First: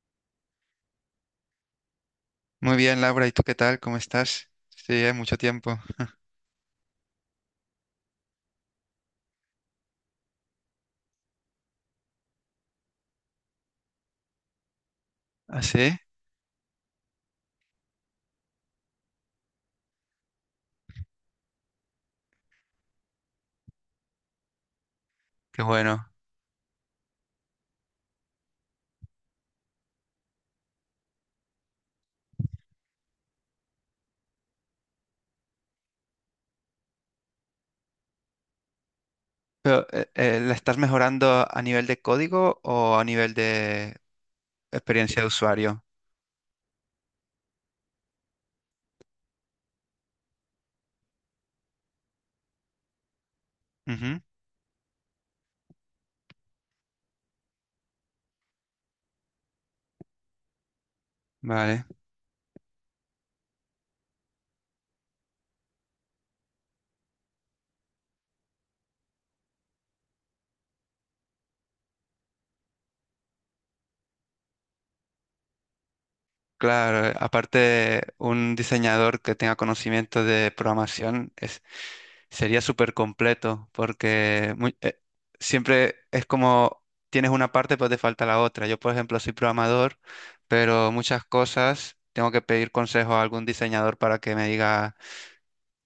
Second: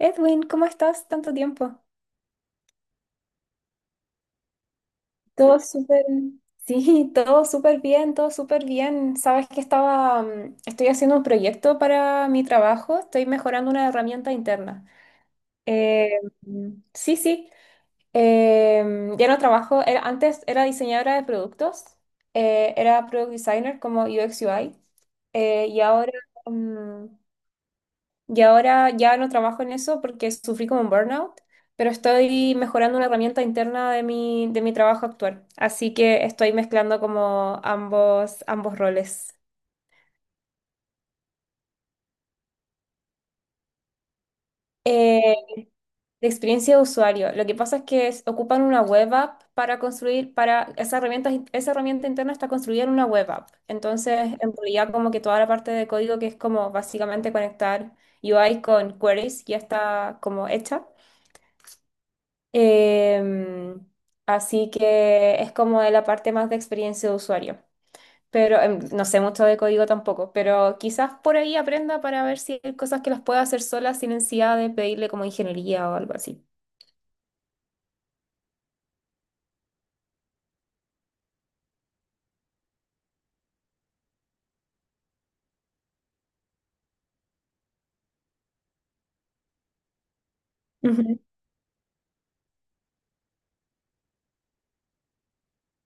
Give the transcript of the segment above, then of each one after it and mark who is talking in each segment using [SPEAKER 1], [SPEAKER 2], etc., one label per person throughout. [SPEAKER 1] Edwin, ¿cómo estás? Tanto tiempo.
[SPEAKER 2] Muy bien, Laura, ¿y tú qué tal? ¿Cómo estás? Sí, hay mucho
[SPEAKER 1] Todo
[SPEAKER 2] tiempo.
[SPEAKER 1] súper. Sí, todo súper bien, todo súper bien. Sabes que estoy haciendo un proyecto para mi trabajo, estoy mejorando una herramienta interna.
[SPEAKER 2] ¿Ah, sí?
[SPEAKER 1] Sí, ya no trabajo, antes era diseñadora de productos, era product designer como UX UI,
[SPEAKER 2] Qué
[SPEAKER 1] y
[SPEAKER 2] bueno.
[SPEAKER 1] ahora mm, y ahora ya no trabajo en eso porque sufrí como un burnout, pero estoy mejorando una herramienta interna de mi trabajo actual. Así que estoy mezclando como ambos roles.
[SPEAKER 2] Pero, ¿la estás mejorando a nivel de código o a nivel de experiencia de
[SPEAKER 1] Eh,
[SPEAKER 2] usuario?
[SPEAKER 1] de experiencia de usuario. Lo que pasa es que ocupan una web app para construir, para esa herramienta interna está construida en una web app.
[SPEAKER 2] Ujú.
[SPEAKER 1] Entonces, en realidad como que toda la parte de código que es como básicamente conectar UI con queries ya está como hecha.
[SPEAKER 2] Vale,
[SPEAKER 1] Em, así que es como de la parte más de experiencia de usuario. Pero no sé mucho de código tampoco, pero quizás por ahí aprenda para ver si hay cosas que las pueda hacer sola sin necesidad de pedirle como ingeniería o algo así.
[SPEAKER 2] claro. Aparte, un diseñador que tenga conocimiento de programación es sería súper completo porque siempre es como tienes una parte, pues te falta la otra. Yo, por ejemplo, soy programador, pero
[SPEAKER 1] Ujú.
[SPEAKER 2] muchas cosas tengo que pedir consejo a algún diseñador para que me diga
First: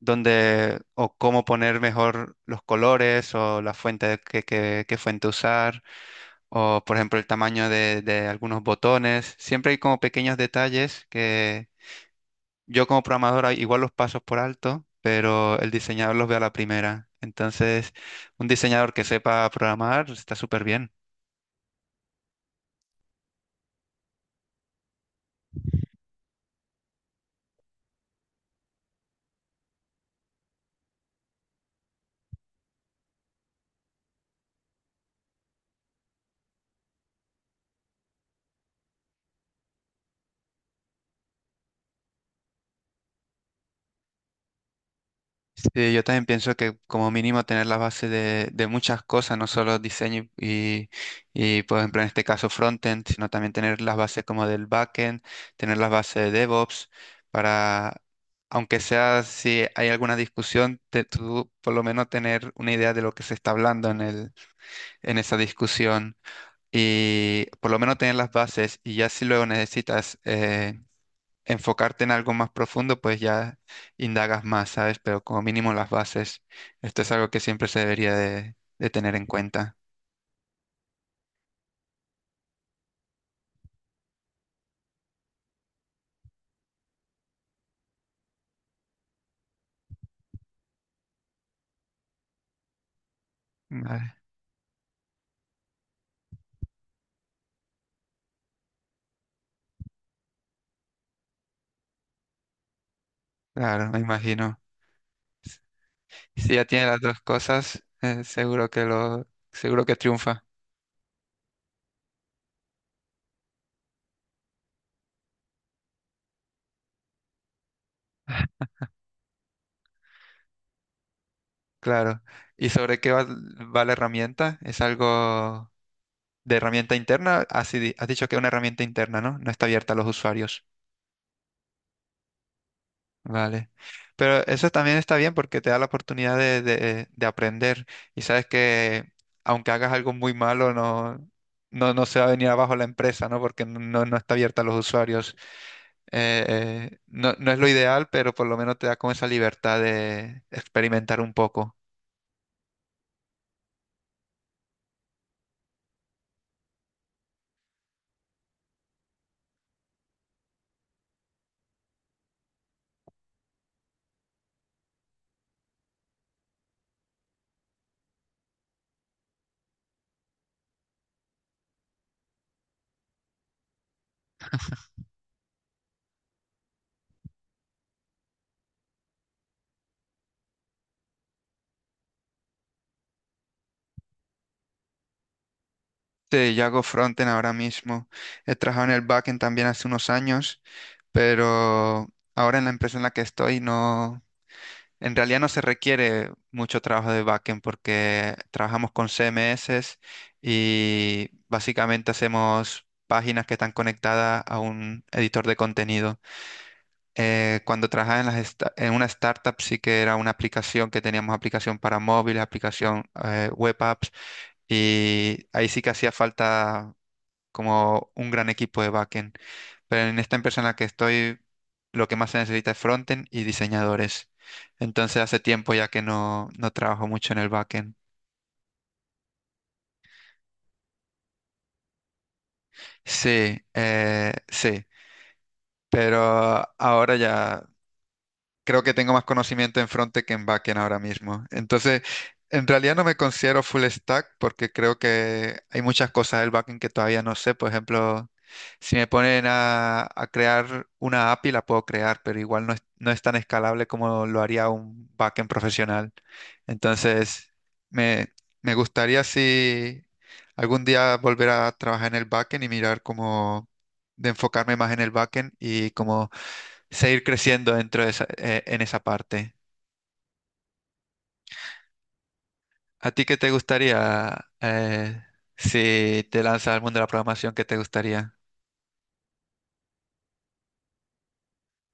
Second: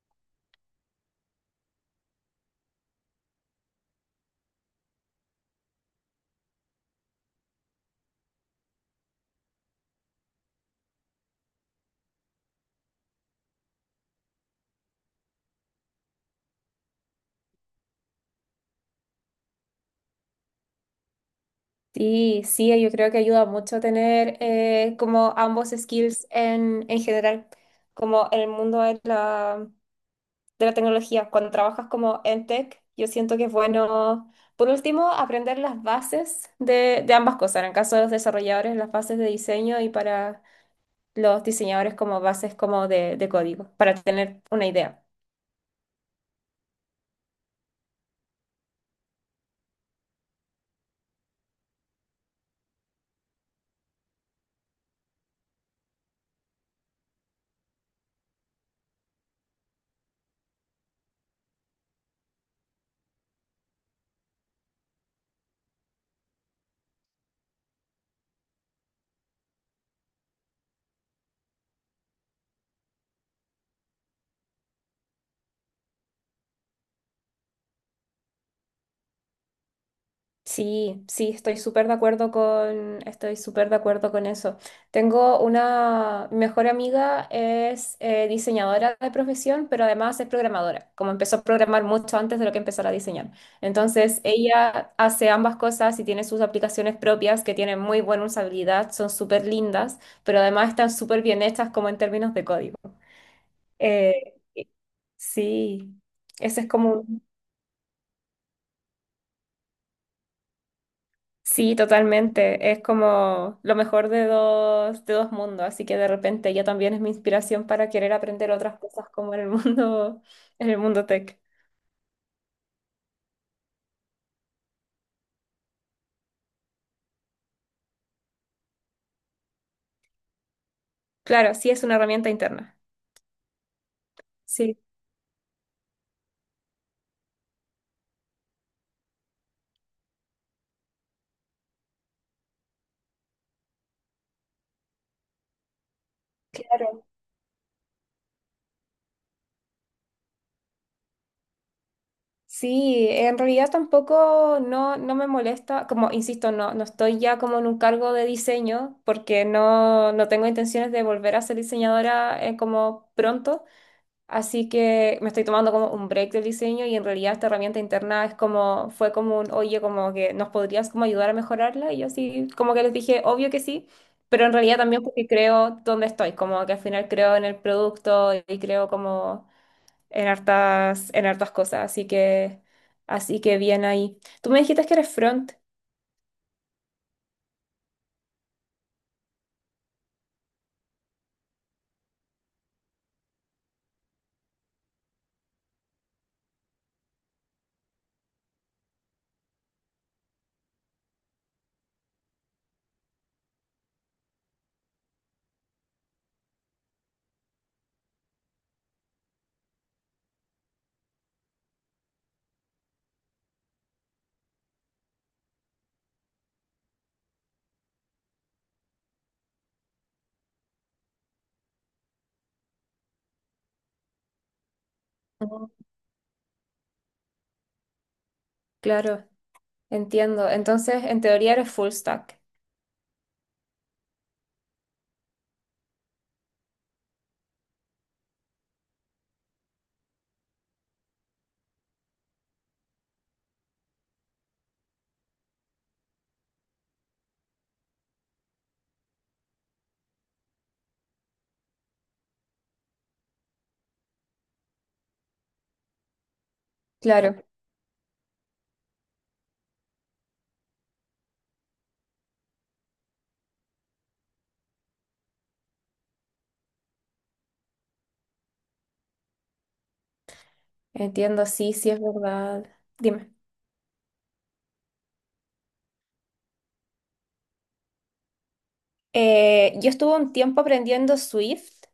[SPEAKER 2] dónde o cómo poner mejor los colores o la fuente de- que- qué fuente usar o, por ejemplo, el tamaño de algunos botones. Siempre hay como pequeños detalles yo como programador ah, igual los pasos por alto, pero el diseñador los ve a la primera. Entonces, un diseñador que sepa programar está súper bien.
[SPEAKER 1] Sí, sí, yo creo que ayuda mucho tener como ambos skills en general, como en el mundo de la tecnología. Cuando trabajas como en tech, yo siento que es bueno, por último, aprender las bases de ambas cosas. En el caso de los desarrolladores, las bases de diseño y para los diseñadores como bases como de código, para tener una idea.
[SPEAKER 2] Sí, yo también pienso que como mínimo tener la base de muchas cosas, no solo diseño y, por ejemplo, en este caso frontend, sino también tener las bases como del backend, tener las bases de DevOps, para, aunque sea si hay alguna discusión, tú por lo menos tener una idea de lo que se está hablando en esa discusión. Y por lo menos tener las bases y ya si luego necesitas enfocarte en algo más profundo, pues ya indagas más, ¿sabes? Pero como mínimo las bases, esto es algo que siempre se debería de tener en cuenta.
[SPEAKER 1] Sí, sí, estoy súper de acuerdo con eso. Tengo una mi mejor amiga, es diseñadora de profesión, pero además es programadora, como empezó a programar mucho antes de lo que empezara a diseñar.
[SPEAKER 2] Vale,
[SPEAKER 1] Entonces, ella hace ambas cosas y tiene sus aplicaciones propias que tienen muy buena usabilidad, son súper lindas, pero además están súper bien hechas como en términos de código.
[SPEAKER 2] claro, me
[SPEAKER 1] Eh,
[SPEAKER 2] imagino.
[SPEAKER 1] sí,
[SPEAKER 2] Si
[SPEAKER 1] ese
[SPEAKER 2] ya
[SPEAKER 1] es
[SPEAKER 2] tiene las
[SPEAKER 1] como…
[SPEAKER 2] dos cosas, seguro que triunfa,
[SPEAKER 1] Sí, totalmente. Es como lo mejor de de dos mundos, así que de repente ella también es mi inspiración para querer aprender otras cosas como en el mundo, en el mundo tech.
[SPEAKER 2] claro. ¿Y sobre qué va la herramienta? ¿Es algo de herramienta interna? Así, has dicho que es una herramienta interna, ¿no? No está abierta a los usuarios.
[SPEAKER 1] Claro, sí es una herramienta interna.
[SPEAKER 2] Vale. Pero eso
[SPEAKER 1] Sí,
[SPEAKER 2] también está bien porque te da la oportunidad de aprender y sabes que aunque hagas algo muy malo, no se va a venir abajo la empresa, ¿no? Porque no, no está abierta a los usuarios. Eh,
[SPEAKER 1] claro.
[SPEAKER 2] no, no es lo ideal, pero por lo menos te da como esa libertad de experimentar un poco.
[SPEAKER 1] Sí, en realidad tampoco no, no me molesta, como insisto, no, no estoy ya como en un cargo de diseño porque no, no tengo intenciones de volver a ser diseñadora como pronto. Así que me estoy tomando como un break del diseño y en realidad esta herramienta interna es como, fue como un, oye, como que nos podrías como ayudar a mejorarla. Y yo así como que les dije, obvio que sí, pero en realidad también porque creo dónde estoy, como que al final creo en el producto y creo como en hartas cosas. Así que bien ahí. Tú me dijiste que eres front.
[SPEAKER 2] Sí, yo hago frontend ahora mismo. He trabajado en el backend también hace unos años, pero ahora en la empresa en la que estoy no, en realidad no se requiere mucho trabajo de backend porque trabajamos con CMS y básicamente hacemos páginas que están conectadas a un editor de contenido. Cuando trabajaba en una startup sí que era una aplicación que teníamos, aplicación para móviles, aplicación web apps, y ahí sí que hacía falta como un gran equipo de backend. Pero en esta empresa en la que estoy, lo que más se necesita es frontend y diseñadores. Entonces hace
[SPEAKER 1] Ujú.
[SPEAKER 2] tiempo ya que no, no trabajo mucho en el backend.
[SPEAKER 1] Claro, entiendo. Entonces, en teoría eres full stack.
[SPEAKER 2] Sí, sí, pero ahora ya creo que tengo más conocimiento en frontend que en backend ahora mismo. Entonces, en realidad no me considero full stack porque creo que hay muchas cosas del backend que todavía no sé. Por ejemplo, si me ponen a crear una API, la puedo crear, pero igual no es tan escalable como lo haría un backend profesional.
[SPEAKER 1] Claro,
[SPEAKER 2] Entonces, me, me gustaría si algún día volver a trabajar en el backend y mirar cómo de enfocarme más en el backend y como seguir creciendo dentro de esa, en esa parte.
[SPEAKER 1] entiendo, sí, sí es verdad.
[SPEAKER 2] ¿A ti
[SPEAKER 1] Dime.
[SPEAKER 2] qué te gustaría si te lanzas al mundo de la programación? ¿Qué te gustaría?
[SPEAKER 1] Yo estuve un tiempo aprendiendo Swift,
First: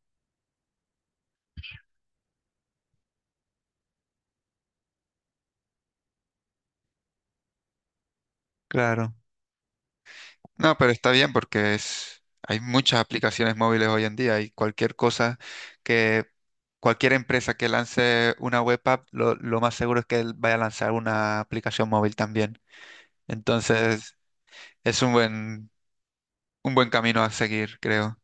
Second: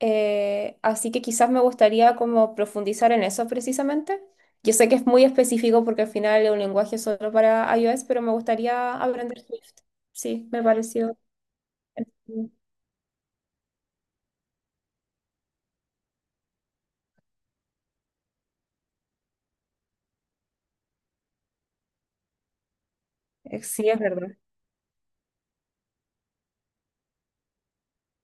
[SPEAKER 1] así que quizás me gustaría como profundizar en eso precisamente. Yo sé que es muy específico porque al final es un lenguaje solo para iOS, pero me gustaría
[SPEAKER 2] Claro.
[SPEAKER 1] aprender Swift. Sí, me
[SPEAKER 2] No, pero está
[SPEAKER 1] pareció.
[SPEAKER 2] bien porque es, hay muchas aplicaciones móviles hoy en día y cualquier cosa que cualquier empresa que lance una web app, lo más seguro es que él vaya a lanzar una aplicación móvil también.
[SPEAKER 1] Sí, es
[SPEAKER 2] Entonces,
[SPEAKER 1] verdad.
[SPEAKER 2] es un buen camino a seguir, creo.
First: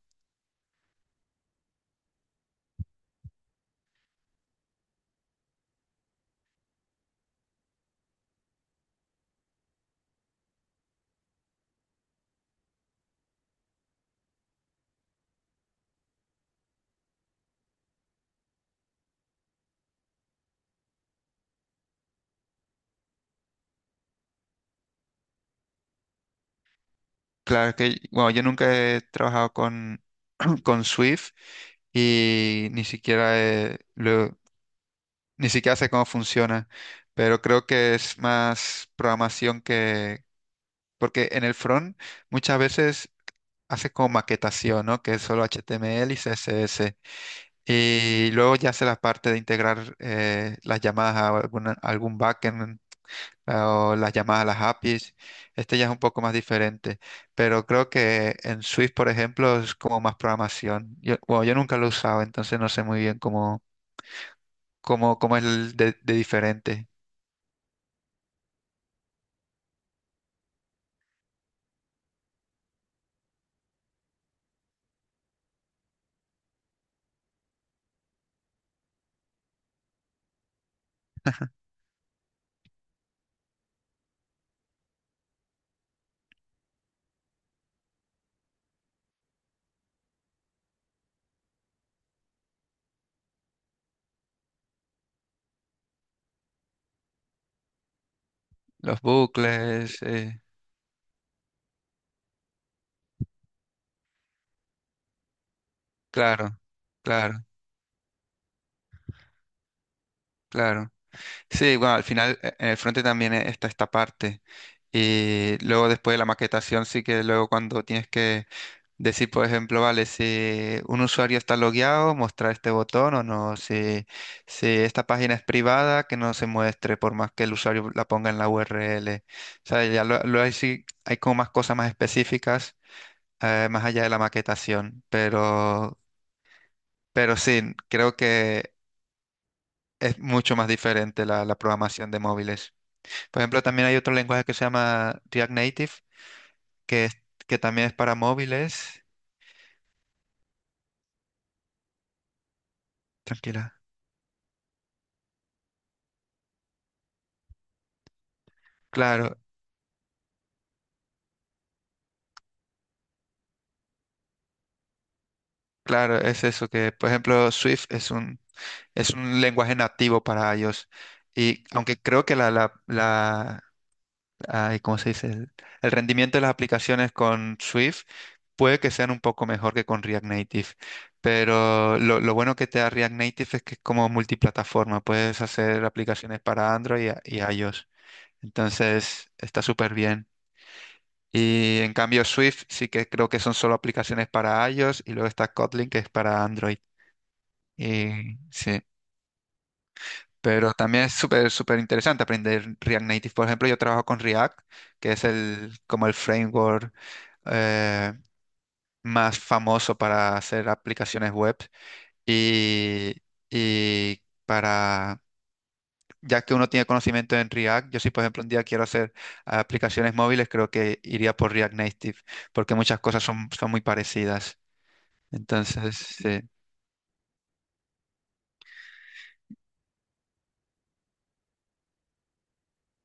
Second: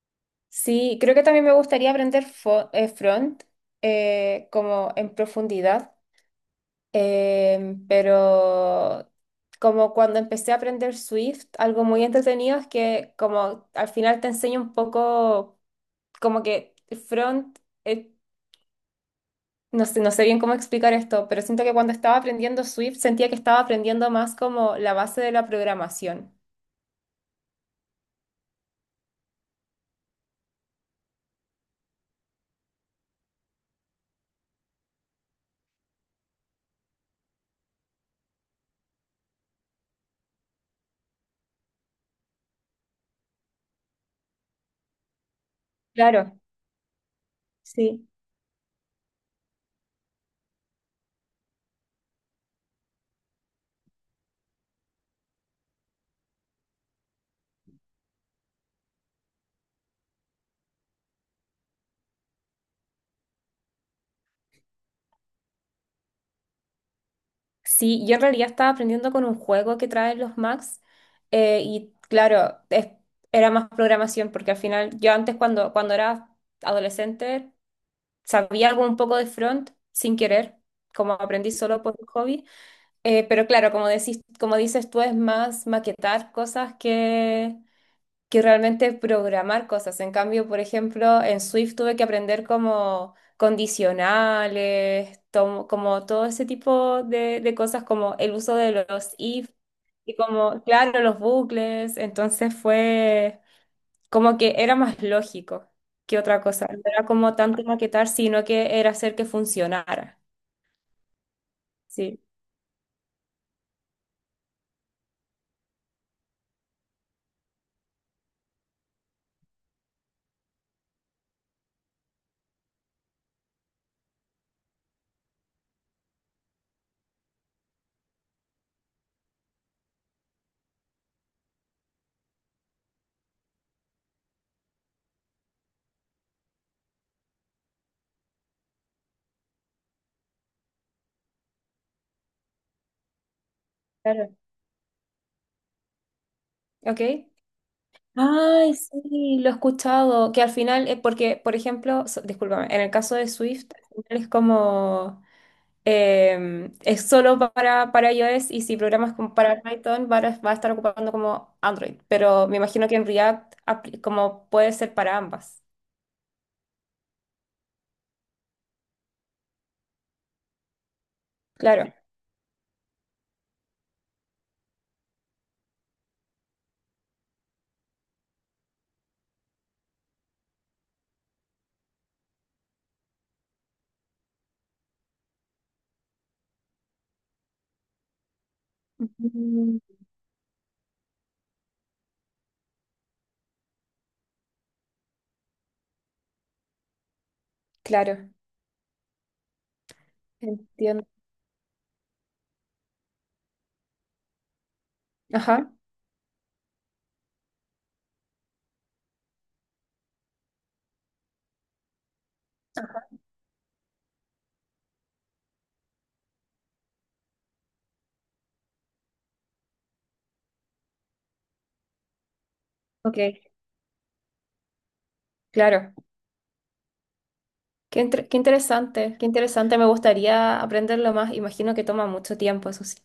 [SPEAKER 1] Sí, creo que también me gustaría aprender front como en profundidad. Pero como cuando empecé a aprender Swift, algo muy entretenido es que como al final te enseña un poco como que front, eh, no sé, no sé bien cómo explicar esto, pero siento que cuando estaba aprendiendo Swift sentía que estaba aprendiendo más como la base de la programación.
[SPEAKER 2] Claro que, bueno, yo nunca he trabajado con, con Swift y ni siquiera, ni siquiera sé cómo funciona, pero creo que es más programación que, porque en el front muchas veces hace como maquetación, ¿no? Que es solo HTML y
[SPEAKER 1] Claro,
[SPEAKER 2] CSS.
[SPEAKER 1] sí.
[SPEAKER 2] Y luego ya hace la parte de integrar las llamadas algún backend o las llamadas a las APIs. Este ya es un poco más diferente, pero creo que en Swift, por ejemplo, es como más programación. Yo, bueno, yo nunca lo he usado, entonces no sé muy bien cómo, cómo es de diferente.
[SPEAKER 1] Sí, yo en realidad estaba aprendiendo con un juego que traen los Macs y claro, era más programación porque al final yo antes cuando era adolescente. Sabía algo un poco de front sin querer, como aprendí solo por hobby. Pero claro, como decís, como dices tú, es más maquetar cosas que realmente programar cosas. En cambio, por ejemplo, en Swift tuve que aprender como condicionales, como todo ese tipo de cosas, como el uso de
[SPEAKER 2] Los
[SPEAKER 1] los if
[SPEAKER 2] bucles,
[SPEAKER 1] y como, claro, los bucles. Entonces fue. Como que era más lógico que otra
[SPEAKER 2] claro,
[SPEAKER 1] cosa. No era como
[SPEAKER 2] claro,
[SPEAKER 1] tanto maquetar, sino que era hacer que funcionara.
[SPEAKER 2] claro. Sí, bueno, al
[SPEAKER 1] Sí,
[SPEAKER 2] final en el frente también está esta parte. Y luego después de la maquetación, sí que luego cuando tienes que decir, por ejemplo, vale, si un usuario está logueado, mostrar este botón o no. Si, si esta página es privada, que no se muestre, por más que el usuario la ponga en la URL. O sea, lo hay, sí, hay como más cosas más específicas, más allá de la maquetación. Pero sí, creo que es mucho más diferente la programación de móviles. Por ejemplo, también hay otro
[SPEAKER 1] claro.
[SPEAKER 2] lenguaje que se llama React Native,
[SPEAKER 1] ¿Ok?
[SPEAKER 2] que, que también es para
[SPEAKER 1] Ay,
[SPEAKER 2] móviles.
[SPEAKER 1] sí, lo he escuchado. Que al final, porque, por ejemplo, discúlpame, en el caso de Swift,
[SPEAKER 2] Tranquila.
[SPEAKER 1] al final es como, es solo para iOS y si programas como
[SPEAKER 2] Claro,
[SPEAKER 1] para Python, va a estar ocupando como Android. Pero me imagino que en React, como puede ser para ambas.
[SPEAKER 2] claro, es eso que, por ejemplo, Swift es un lenguaje nativo para iOS. Y
[SPEAKER 1] Claro.
[SPEAKER 2] aunque creo que ay, ¿cómo se dice? El rendimiento de las aplicaciones con Swift puede que sean un poco mejor que con React Native. Pero lo bueno que te da React Native es que es como multiplataforma. Puedes hacer aplicaciones para Android y iOS. Entonces, está
[SPEAKER 1] Mm,
[SPEAKER 2] súper bien. Y en cambio, Swift sí que creo que son solo aplicaciones para iOS y luego está Kotlin que es para Android.
[SPEAKER 1] claro,
[SPEAKER 2] Y sí, pero también
[SPEAKER 1] entiendo.
[SPEAKER 2] es súper, súper interesante aprender React Native. Por ejemplo, yo trabajo con React, que es
[SPEAKER 1] Ajá,
[SPEAKER 2] el, como el framework eh, más famoso para hacer aplicaciones web. Y, y para, ya que uno tiene conocimiento en React, yo si por ejemplo un día quiero hacer aplicaciones móviles, creo que iría por React Native, porque muchas cosas
[SPEAKER 1] ok.
[SPEAKER 2] son, son muy parecidas.
[SPEAKER 1] Claro,
[SPEAKER 2] Entonces, sí.
[SPEAKER 1] qué interesante, me gustaría aprenderlo más, imagino que toma mucho tiempo, eso sí.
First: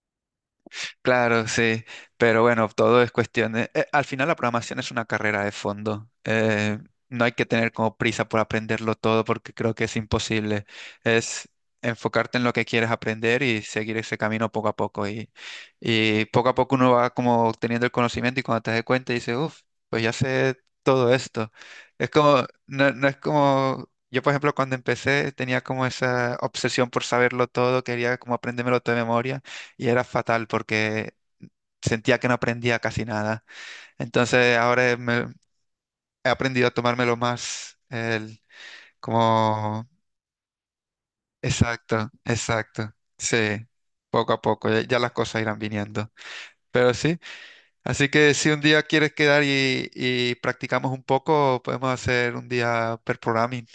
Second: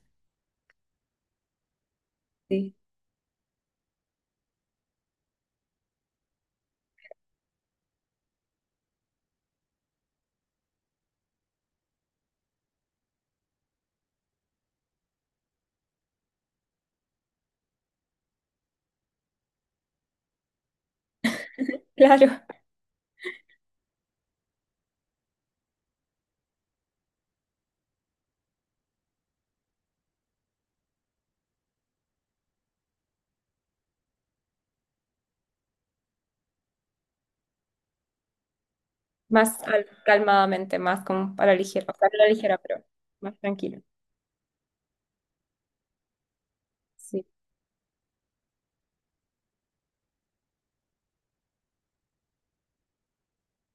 [SPEAKER 2] Claro, sí, pero bueno,
[SPEAKER 1] Sí.
[SPEAKER 2] todo es cuestión de… al final la programación es una carrera de fondo. No hay que tener como prisa por aprenderlo todo porque creo que es imposible. Es enfocarte en lo que quieres aprender y seguir ese camino poco a poco. Y poco a poco uno va como teniendo el conocimiento y cuando te das cuenta dices, uff, pues ya sé todo esto. Es
[SPEAKER 1] Claro,
[SPEAKER 2] como, no, no es como… Yo, por ejemplo, cuando empecé tenía como esa obsesión por saberlo todo, quería como aprendérmelo todo de memoria y era fatal porque sentía que no aprendía casi nada. Entonces ahora he aprendido a tomármelo más como…
[SPEAKER 1] calmadamente, más como para la ligera, o
[SPEAKER 2] Exacto,
[SPEAKER 1] sea, no la ligera, pero
[SPEAKER 2] exacto.
[SPEAKER 1] más
[SPEAKER 2] Sí,
[SPEAKER 1] tranquilo.
[SPEAKER 2] poco a poco, ya las cosas irán viniendo. Pero sí,
[SPEAKER 1] Sí.
[SPEAKER 2] así que si un día quieres quedar y practicamos un poco, podemos hacer un día per programming.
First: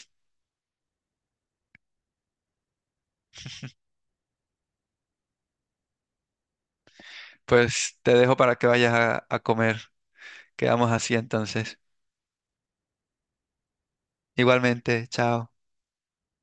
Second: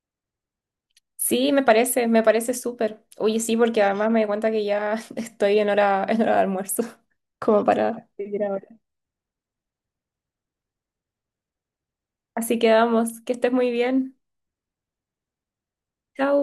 [SPEAKER 1] Sí, me parece súper. Oye, sí, porque además me di cuenta que ya estoy en hora de almuerzo, como
[SPEAKER 2] Pues
[SPEAKER 1] para
[SPEAKER 2] te dejo
[SPEAKER 1] seguir
[SPEAKER 2] para que
[SPEAKER 1] ahora.
[SPEAKER 2] vayas a comer. Quedamos así entonces.
[SPEAKER 1] Así que vamos, que estés muy bien.
[SPEAKER 2] Igualmente, chao.
[SPEAKER 1] Chao.